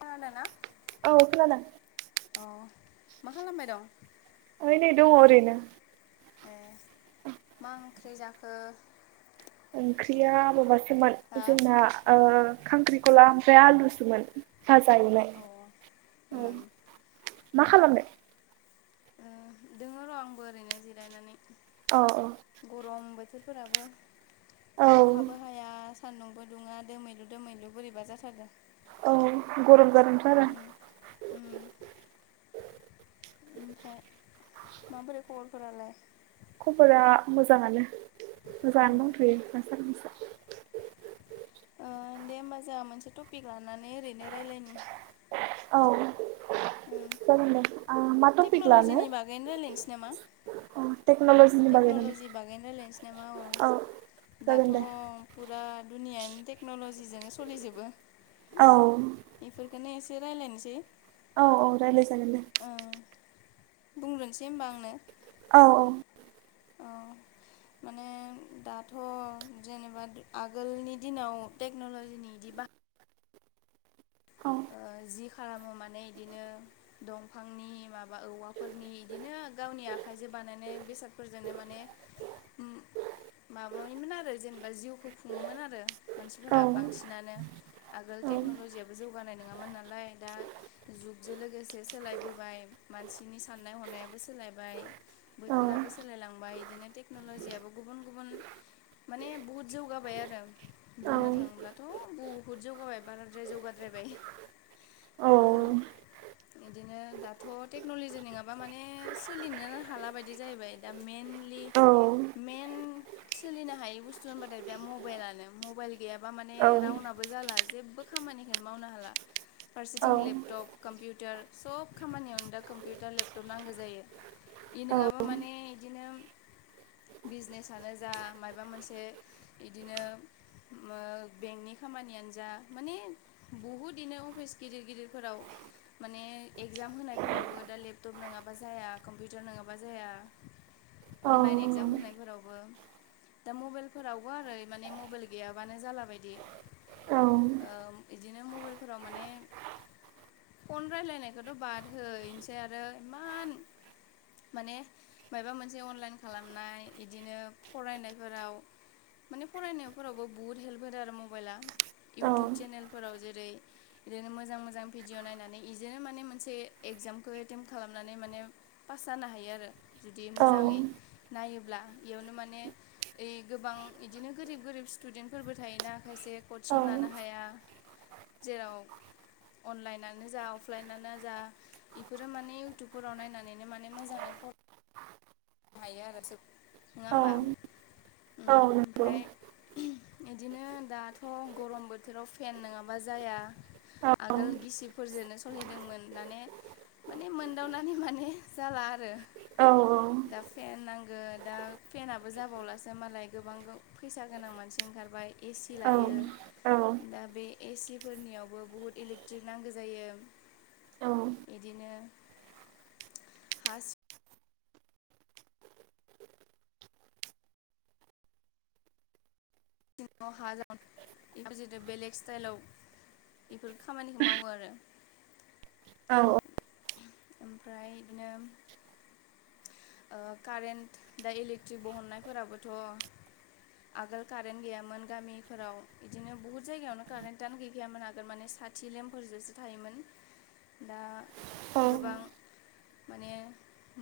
खोनादोंना औ खोनादों। अ' मा खालामबाय दं? ओइ नै दङ' ओरैनो। ए मा ओंख्रि जाखो? ओंख्रिया माबासोमोन हा जोंना ओ खांख्रि खला ओमफ्राय आलुसोमोन भाजा एवनाय अ औ। उम मा खालामनो? ओ दोङो र' आंबो ओरैनो जिरायनानै, औ गरम बोथोरफोराबो औ अखाबो हाया सान्दुंबो दुङा दोमैलु दोमैलु बोरैबा जाथारदों। औ गरम जादोंथ' आरो उम उम ओमफ्राय माबोरै खबरफोरालाय खबरा मोजाङानो उम मोजाङानो दंथ'यो दासाननैसो ओ दे होमबा जोंहा मोनसे टपिक लानानै ओरैनो रायलायनि औ उम जागोन दे ओ मा टपिक लानो टेक्न'ल'जिनि बागैनो रायज्लायनोसै नामा? औ टेक्न'लजिनि बागै नामा टेक्न'लजि बागैनो रायलायनोसै नामा औ जागोन दाथ'। दे रा दुनियायानो टेक्न'ल'जिजोंनो सोलिजोबो। औ। से रायलनोसै। औ औ रायलाय जागोन दे। बुंग्रोनोसै होनबा आंनो। औ औ। औ माने दाथ' जेनेबा आगोलनि दिनाव टेक्न'लजिनि बिदि बाहाय। औ। जि खालामो माने बिदिनो दंफांनि माबा औवाफोरनि बिदिनो गावनि आखायजों जे बानायनाय बेसादफोरजोंनो माने उम माबायोमोन आरो जेनेबा जिउखौ खुङोमोन आरो औ मानसिफोरा बांसिनानो आगोल औ टेक्न'लजियाबो जौ नाय नङामोन नालाय दा जुगजों लोगोसे सोलायबोबाय मानसिनि साननाय हनायाबो सो सोलायबाय बोथोराबो सोलायलांबाय बिदिनो टेक्न'ल'जियाबो गुबुन गुबुन माने बुहुद जौगाबाय आरो औ बुंनो थाङोब्लाथ' बुहुद जौगाबाय बाराद्राया जौगा ब्राय औ ओ इदिनो दाथ' टेक्नलजि नङाबा माने सोलिनो हाला बायदि जाहैबाय दा मेइन लि औ मेइन सोलिनो हायै बुस्थु होनबाथाय बे मबाइल गैयाबा माने औ राउनाबो जाला जेबो खामानिखोनो मावनो हाला फारसेथिं लेपटप कम्पिउटार सब खामानियावनो दा कम्पिउटार लेपटप नांगौ जायो। इ नङाबा माने इदिनो। बिजनेसानो जा माइबा मोनसे इदिनो मो बेंकनि खामानियानो जा माने बहुद इनो अफिस गिदिर गिदिरफोराव माने एगजाम होनायफोरावबो दा लेपटप नङा बा जाया कम्पिउटार नङाबा जाया अनलाइन एगजाम होनायफोरावबो दा मबाइलफोरावबो आरो माने मबाइल गैयाबानो जाला बायदि ओ इदिनो मबाइलफोराव माने फन रायलायनायखौथ' बाद हैनोसै आरो इमान माने माबा मोनसे अनलाइन खालामनाय बिदिनो फरायनायफोराव माने फरायनायफोरावबो बुहुत हेल्प होदो आरो मबाइला इउटुब चेनेल जेरै इदिनो मोजां मोजां भिडिअ नायनानै बिदिनो माने मोनसे एगजामखौ एथे खालामनानै माने फास जानो हायो आरो जुदि मोजाङै नायो ब्ला इयावनो माने ओइ गोबां बिदिनो गोरिब गोरिब स्टुदेन्टफोरबो थायोना खायसे कचिं लानो हाया जेराव अनलाइनानो जा अफलाइनानो जा इफोरो माने इयउटुबफोराव नायनानैनो माने मोजाङै फरायनो हायो आरो सोब नङा होमबा औ नंगौ बिदिनो दाथ' गरम बोथोराव फेन नङाबा जाया आगोल गिसिबफोरजोनो सलिदोंमोन माने माने मोनदावनानै माने जाला आरो दा फेन नांगो दा फेनाबो जाबावलासो मालाय गोबां गा फैसा गोनां मानसि ओंखारबाय ए सि लायो दा बे ए सि फोरनियावबो बुहुत इलेक्ट्रिक नांगौ जायो बिदिनो हा सिङाव हा जावनानै जुदि बेलेग स्टाइलाव बेफोर खामानिखौ मावो आरो औ ओमफ्राय इदिनो ओ कारेन्ट दा इलेक्ट्रिक बहननायफोराबोथ' आगोल कारेन्त गैयामोन गामिफोराव इदिनो बहुत जायगायावनो कारेन्टआनो गैखायामोन आगोल माने साथि लेमफोर जोसो थायोमोन दा गोबां माने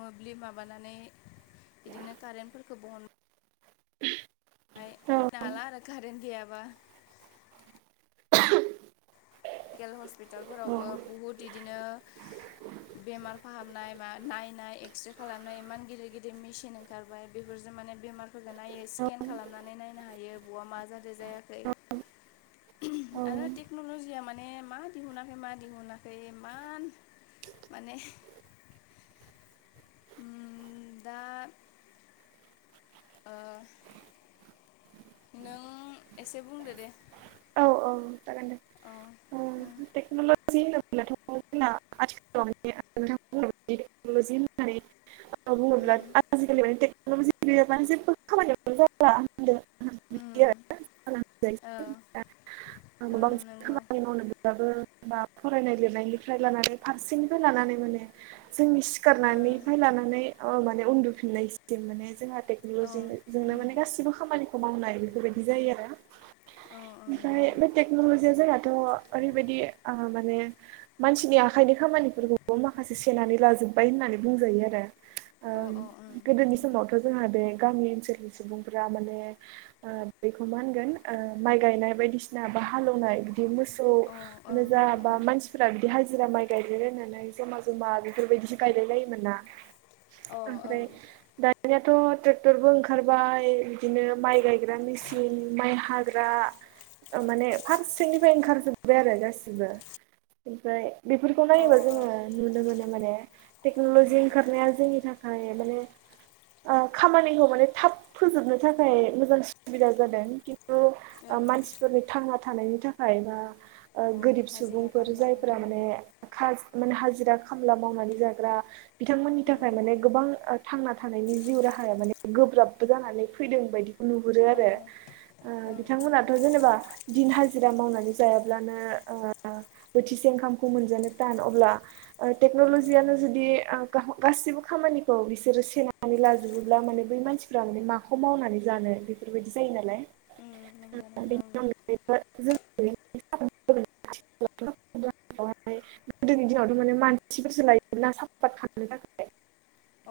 मोब्लिब माबानानै बिदिनो कारेन्टफोरखौ बोहन बाय दा हाला आरो खारेन गैयाबा लकेल हस्पिटालफोरावबो बहुत बिदिनो बेमार फाहामनाय मा नायनाय एक्स्रे खालामनाय इमान गिदिर गिदिर मेसिन ओंखारबाय बेफोर जों माने बेमारफोरफोरखौ नायो स्केन खालामनानै नायनो हायो बहा मा जादों मा जायाखै आरो टेक्न'ल'जिया मा ने मा दिहुनाखै मा दिहुनाखै इमान माने उम दा ओ नों एसे बुंदो दे औ औ जागोन दे औ ओ उम टेक्न'लजि होनो ब्लाथ' जोंना आथिखालाव दा नोंथां बुंनाय बादि लजि होन्नानै बुङोब्ला उम आजिखालि माने टेक्न'लजि गैयाबानो जेबो खामानियावनो जाया ह उम औ बियो [unintelligible] उम बांसिन नंगौ खामानि मावनो बेब्लाबो बा फरायनाय लिरनायनिफ्राय लानानै फारसेनिफ्राय लानानै माने जोंनि उम सिखारनानैफ्राय लानानै ओ माने उन्दुफिननायसिम माने जोंहा औ टेक्न'लजिमोन जों दा उम माने गासिबो खामानिखौ मावनाय बेफोरबायदि जायो आरो औ ओमफ्राय बे टेक्नलजिया जोंनााथ' ओरैबायदि ओ माने मानसिनि आखाइनि खामानि खामानिफोरखौबो माखासे सेनानै लाजोबबाय होननानै बुंजायो आरो ओ अ अ ओं गोदोनि नंगौ समावथ' जोंहा बे गामि ओनसोलनि सुबुंफोरा माने ओ बेखौ मा होनगोन ओ माइ गायनाय बायदिसिना बा हालेवनाय बिदि अ ओं मोसौनो ओं जा अ बा मानसिफोरा बिदि हाजि जिरा माइ गायलायलायनानै जमा जमा बेफोरबायदिसो गायलायलायोमोन ना ओं अ ओमफ्राय दानियाथ' ट्रेक्टरबो ओंखारबाय बिदिनो माइ गायग्रानि मिसिं माइ हाग्रा माने फारसेनिफ्राय ओंखारजोबबाय आरो गासिबो ओमफ्राय बेफोरखौ नायोबा ओं जोङो नुनो मोनो माने ओं टेक्न'लजि ओंखारनाया जोंनि थाखाय माने ओ खामानिखौ माने थाब फोजोबनो थाखाय मोजां सुबिदा जादों खिन औ थांना थानायनि थाखाय बा ओ गोरिब हाजिरा सुबुंफोर खामला जायफोरा माने ओम खाज माने हाजि जिरा खामला मावनानै जाग्रा बिथांमोननि थाखाय ओम माने गोबां ओ थांना थानायनि जिउ राहाया माने गोब्राबबो जानानै फैदों बायदिखौ नुहुरो अ आरो ओ ओं बिथांमोनाथ' नंगौ जेनेबा दिन हाजिरा मावनानै जायाब्लानो ओ बोथिसे ओंखामखौ मोनजानो थान अब्ला ओ ओम टेक्नलजियानो ओम जुदि गासिबो खामानिखौ बिसोरो सेनानै लाजोबोब्ला थारमाने बै मानसिफ्रा माने माखौ मावनानै जानो बेफोरबायदि जायो नालाय उम नंगौ [unintelligible] नंगौ गोदोनि दिनावथ' माने मानसिफोरसो लायोमोन ना साफात खानो थाखाय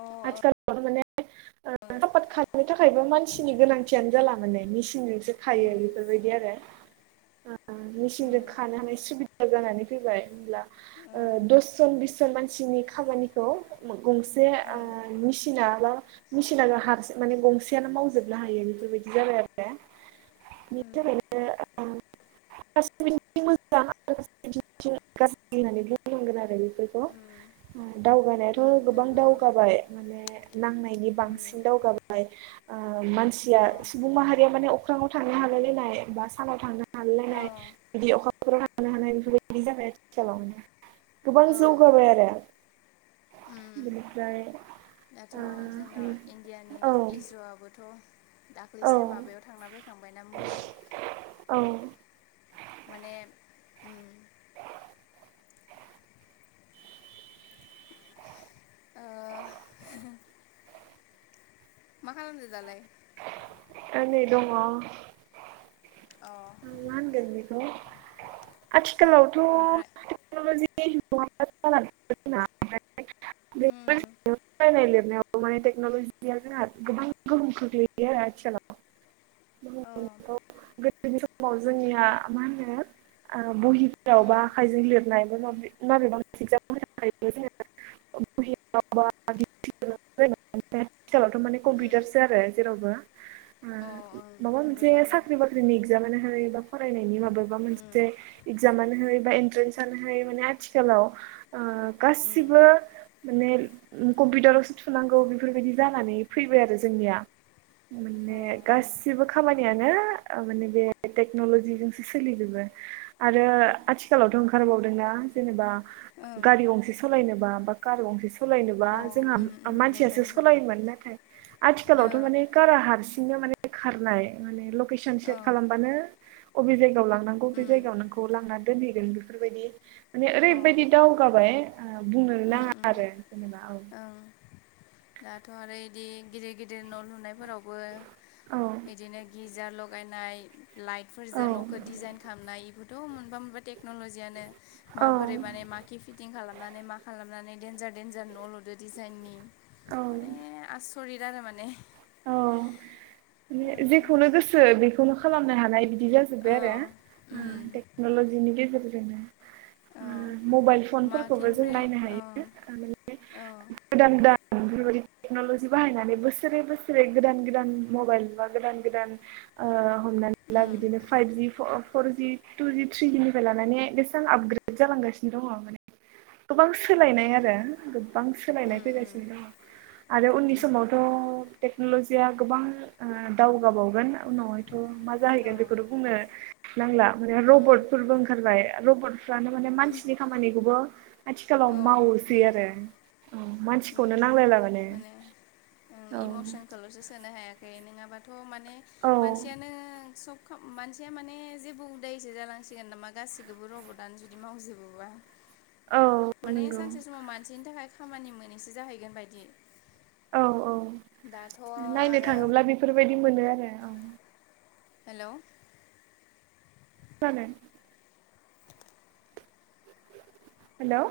ओं अ आथिखालाव माने ओं आबाद खालामनो थाखायबो मानसिनि गोनांथियानो जाला माने मेसिनजोंसो खायो ओम बेफोरबायदि आरो [inaudible] मेसिनजों ओम खानो हानाय सुबिदा जानानै फैबाय होनब्ला ओं दस जन बिस जन मानसिनि खामानिखौ गंसे ओ ओं ओम मेसिना बा मेसिना हार माने गंसेयानो मावजोबनो हायो बेफोरबायदि जाबाय आरो दा बेनि ओम थाखायनो ओम [unintelligible] [unintelligible] होननानै बुंनांगोन आरो बेफोरखौ ओम दावगानायाथ' गोबां नंगौ दाउ माने नांनायनि ओं ओम बांसिन दावगाबाय ओ मानसिया अ सुबुं माहारिया माने अख्राङाव थांनो हालायलायनाय बा सानाव थांनाय अ हालायलायनाय बिदि अखाफोराव थांनो हानाय बेफोरबायदि जाबाय आरो आथिखालाव गोबां अ जौगाबाय आरो बिनिफ्राय ओ दाथ' जोंना इण्डियानि ओ इजर'आबोथ' औ दाखलैसो माबायाव थांना फैखांबायना मुनाव औ माने उम ओ मा खालामदों दालाय? एनै दङ अ मा होनगोन बेखौ आथिखालावथ' ओमफ्राय टेक्नलजि बे नङाब्ला उम [unintelligible] फरायनाय लिरनायाव माने टेक्न'लजि जोंहा गोबां गोहोम खोख्लैयो आरो आथिखालाव अ [unintelligible] गोदोनि समाव जोंनिया मा होनो ओ बहिफोराव उम बा आखाइजों लिरनाय माबेबा मोनसे एगजाम होनो [unintelligible] जोङो [unintelligible] आथिखालावथ' माने कम्पिउटारसो आरो जेरावबो ओ अ ओं माबा मोनसे नोंगौथ' आरो साख्रि बाख [unintelligible] बा फरायनायनि माबा उम मोनसे [unintelligible] [unintelligible] इकजामानो है बा एन्ट्रेन्स आनो है माने आथिखालाव ओ उम गासिबो ने कम्पिउटारावसो थुनांगौ बेफोरबायदि जानानै फैबाय आरो जोंनिया माने अ उम गासिबो खामानियानो माने बे टेक्न'ल'जिजोंसो सोलिजोबो आरो आथिखालावथ' ओंखारबावदोंना जेनेबा ओं गारि गंसे सालायनोबा बा कार गंसे सालायनोबा अ जोंहा उम उम नोंगो मानसियासो नोंगो सालायोमोन नाथाय ओ आथिखालावथ' माने खारा हारसि हारसिंनो माने खारनाय माने लकेसन ओ सेर खालामबानो अबे जायगायाव लांनांगौ बबे उम जायगायाव नोंखौ लांना दोनहैगोन बेफोरबायदि माने अ ओरैबायदि दावगाबाय बुंनोनो उम नाङा उम आरो [unintelligible] औ ओं दाथ' आरो इदि गिदिर गिदिर न' लुनायफोराव बो औ बिदिनो गिजार लगायनाय लाइटफोरजों न'खौ डिजाइन खालामनाय इफोरथ' मोनबा मोनबा टेक्न'ल'जियानो औ माबोरै माने माखि फिटिं खालामनानै मा खालामनानै देनजार दडन्जार न'लुदो डिजाइननि औ माने [unintelligible] आरो माने औ जेखौनो गोसो बेखौनो खालामनो हानाय बिद बिदि ओ औ जाजोब्बाय आरो उम टेक्न'लजिनि गेजेरजोंनो औ मबाइल फनफोरखौबो जों माखिनिफ्राय नायनो औ हायो [unintelligible] औ गोदान गोदान बेफोरबायदि टेक्नलजि बाहायनानै बोसोरे बोसोरे गोदान गोदान मबाइल बा गोदान गोदान ओ हमनानै ला उम बिदिनो फाइभजि फरजि टुजि थ्रिनिफ्राय लानानै बेसेां आपग्रेद जालांगासिनो दङ माने गोबां सोलायनाय आरो गोबां सोलायनाय उम उम फैगासिनो दं आरो उननि उम समावथ' टेक्न'लजिया गोबां दावगाबावगोन उनावहायथ' मा औ जाहैगोन बेखौनो बुङनो नांला माने उम रबटफोरबो ओंखारबाय रबटफ्रानो माने मानसिनि खामानिखौबो आथिखालाव औ मावोसै उम आरो औ मानसिखौनो उम नांलायलाबानो माने इमसनखौल'सो सोनो हायाखै नङाबाथ' माने औ मानसियानो सब मानसिया माने जेबो उदायसो जालांसिगोन नामा गाससिखौबो रबटआनो जुदि मावजोबोबा औ माने नंगौ सानसे समाव मानसिनि थाखाय खामानि मोनैसो जाहैगोन बायदि औ औ दाथ' आरो बेबायदि मोनो आरो आं हेल' जागोन हेल'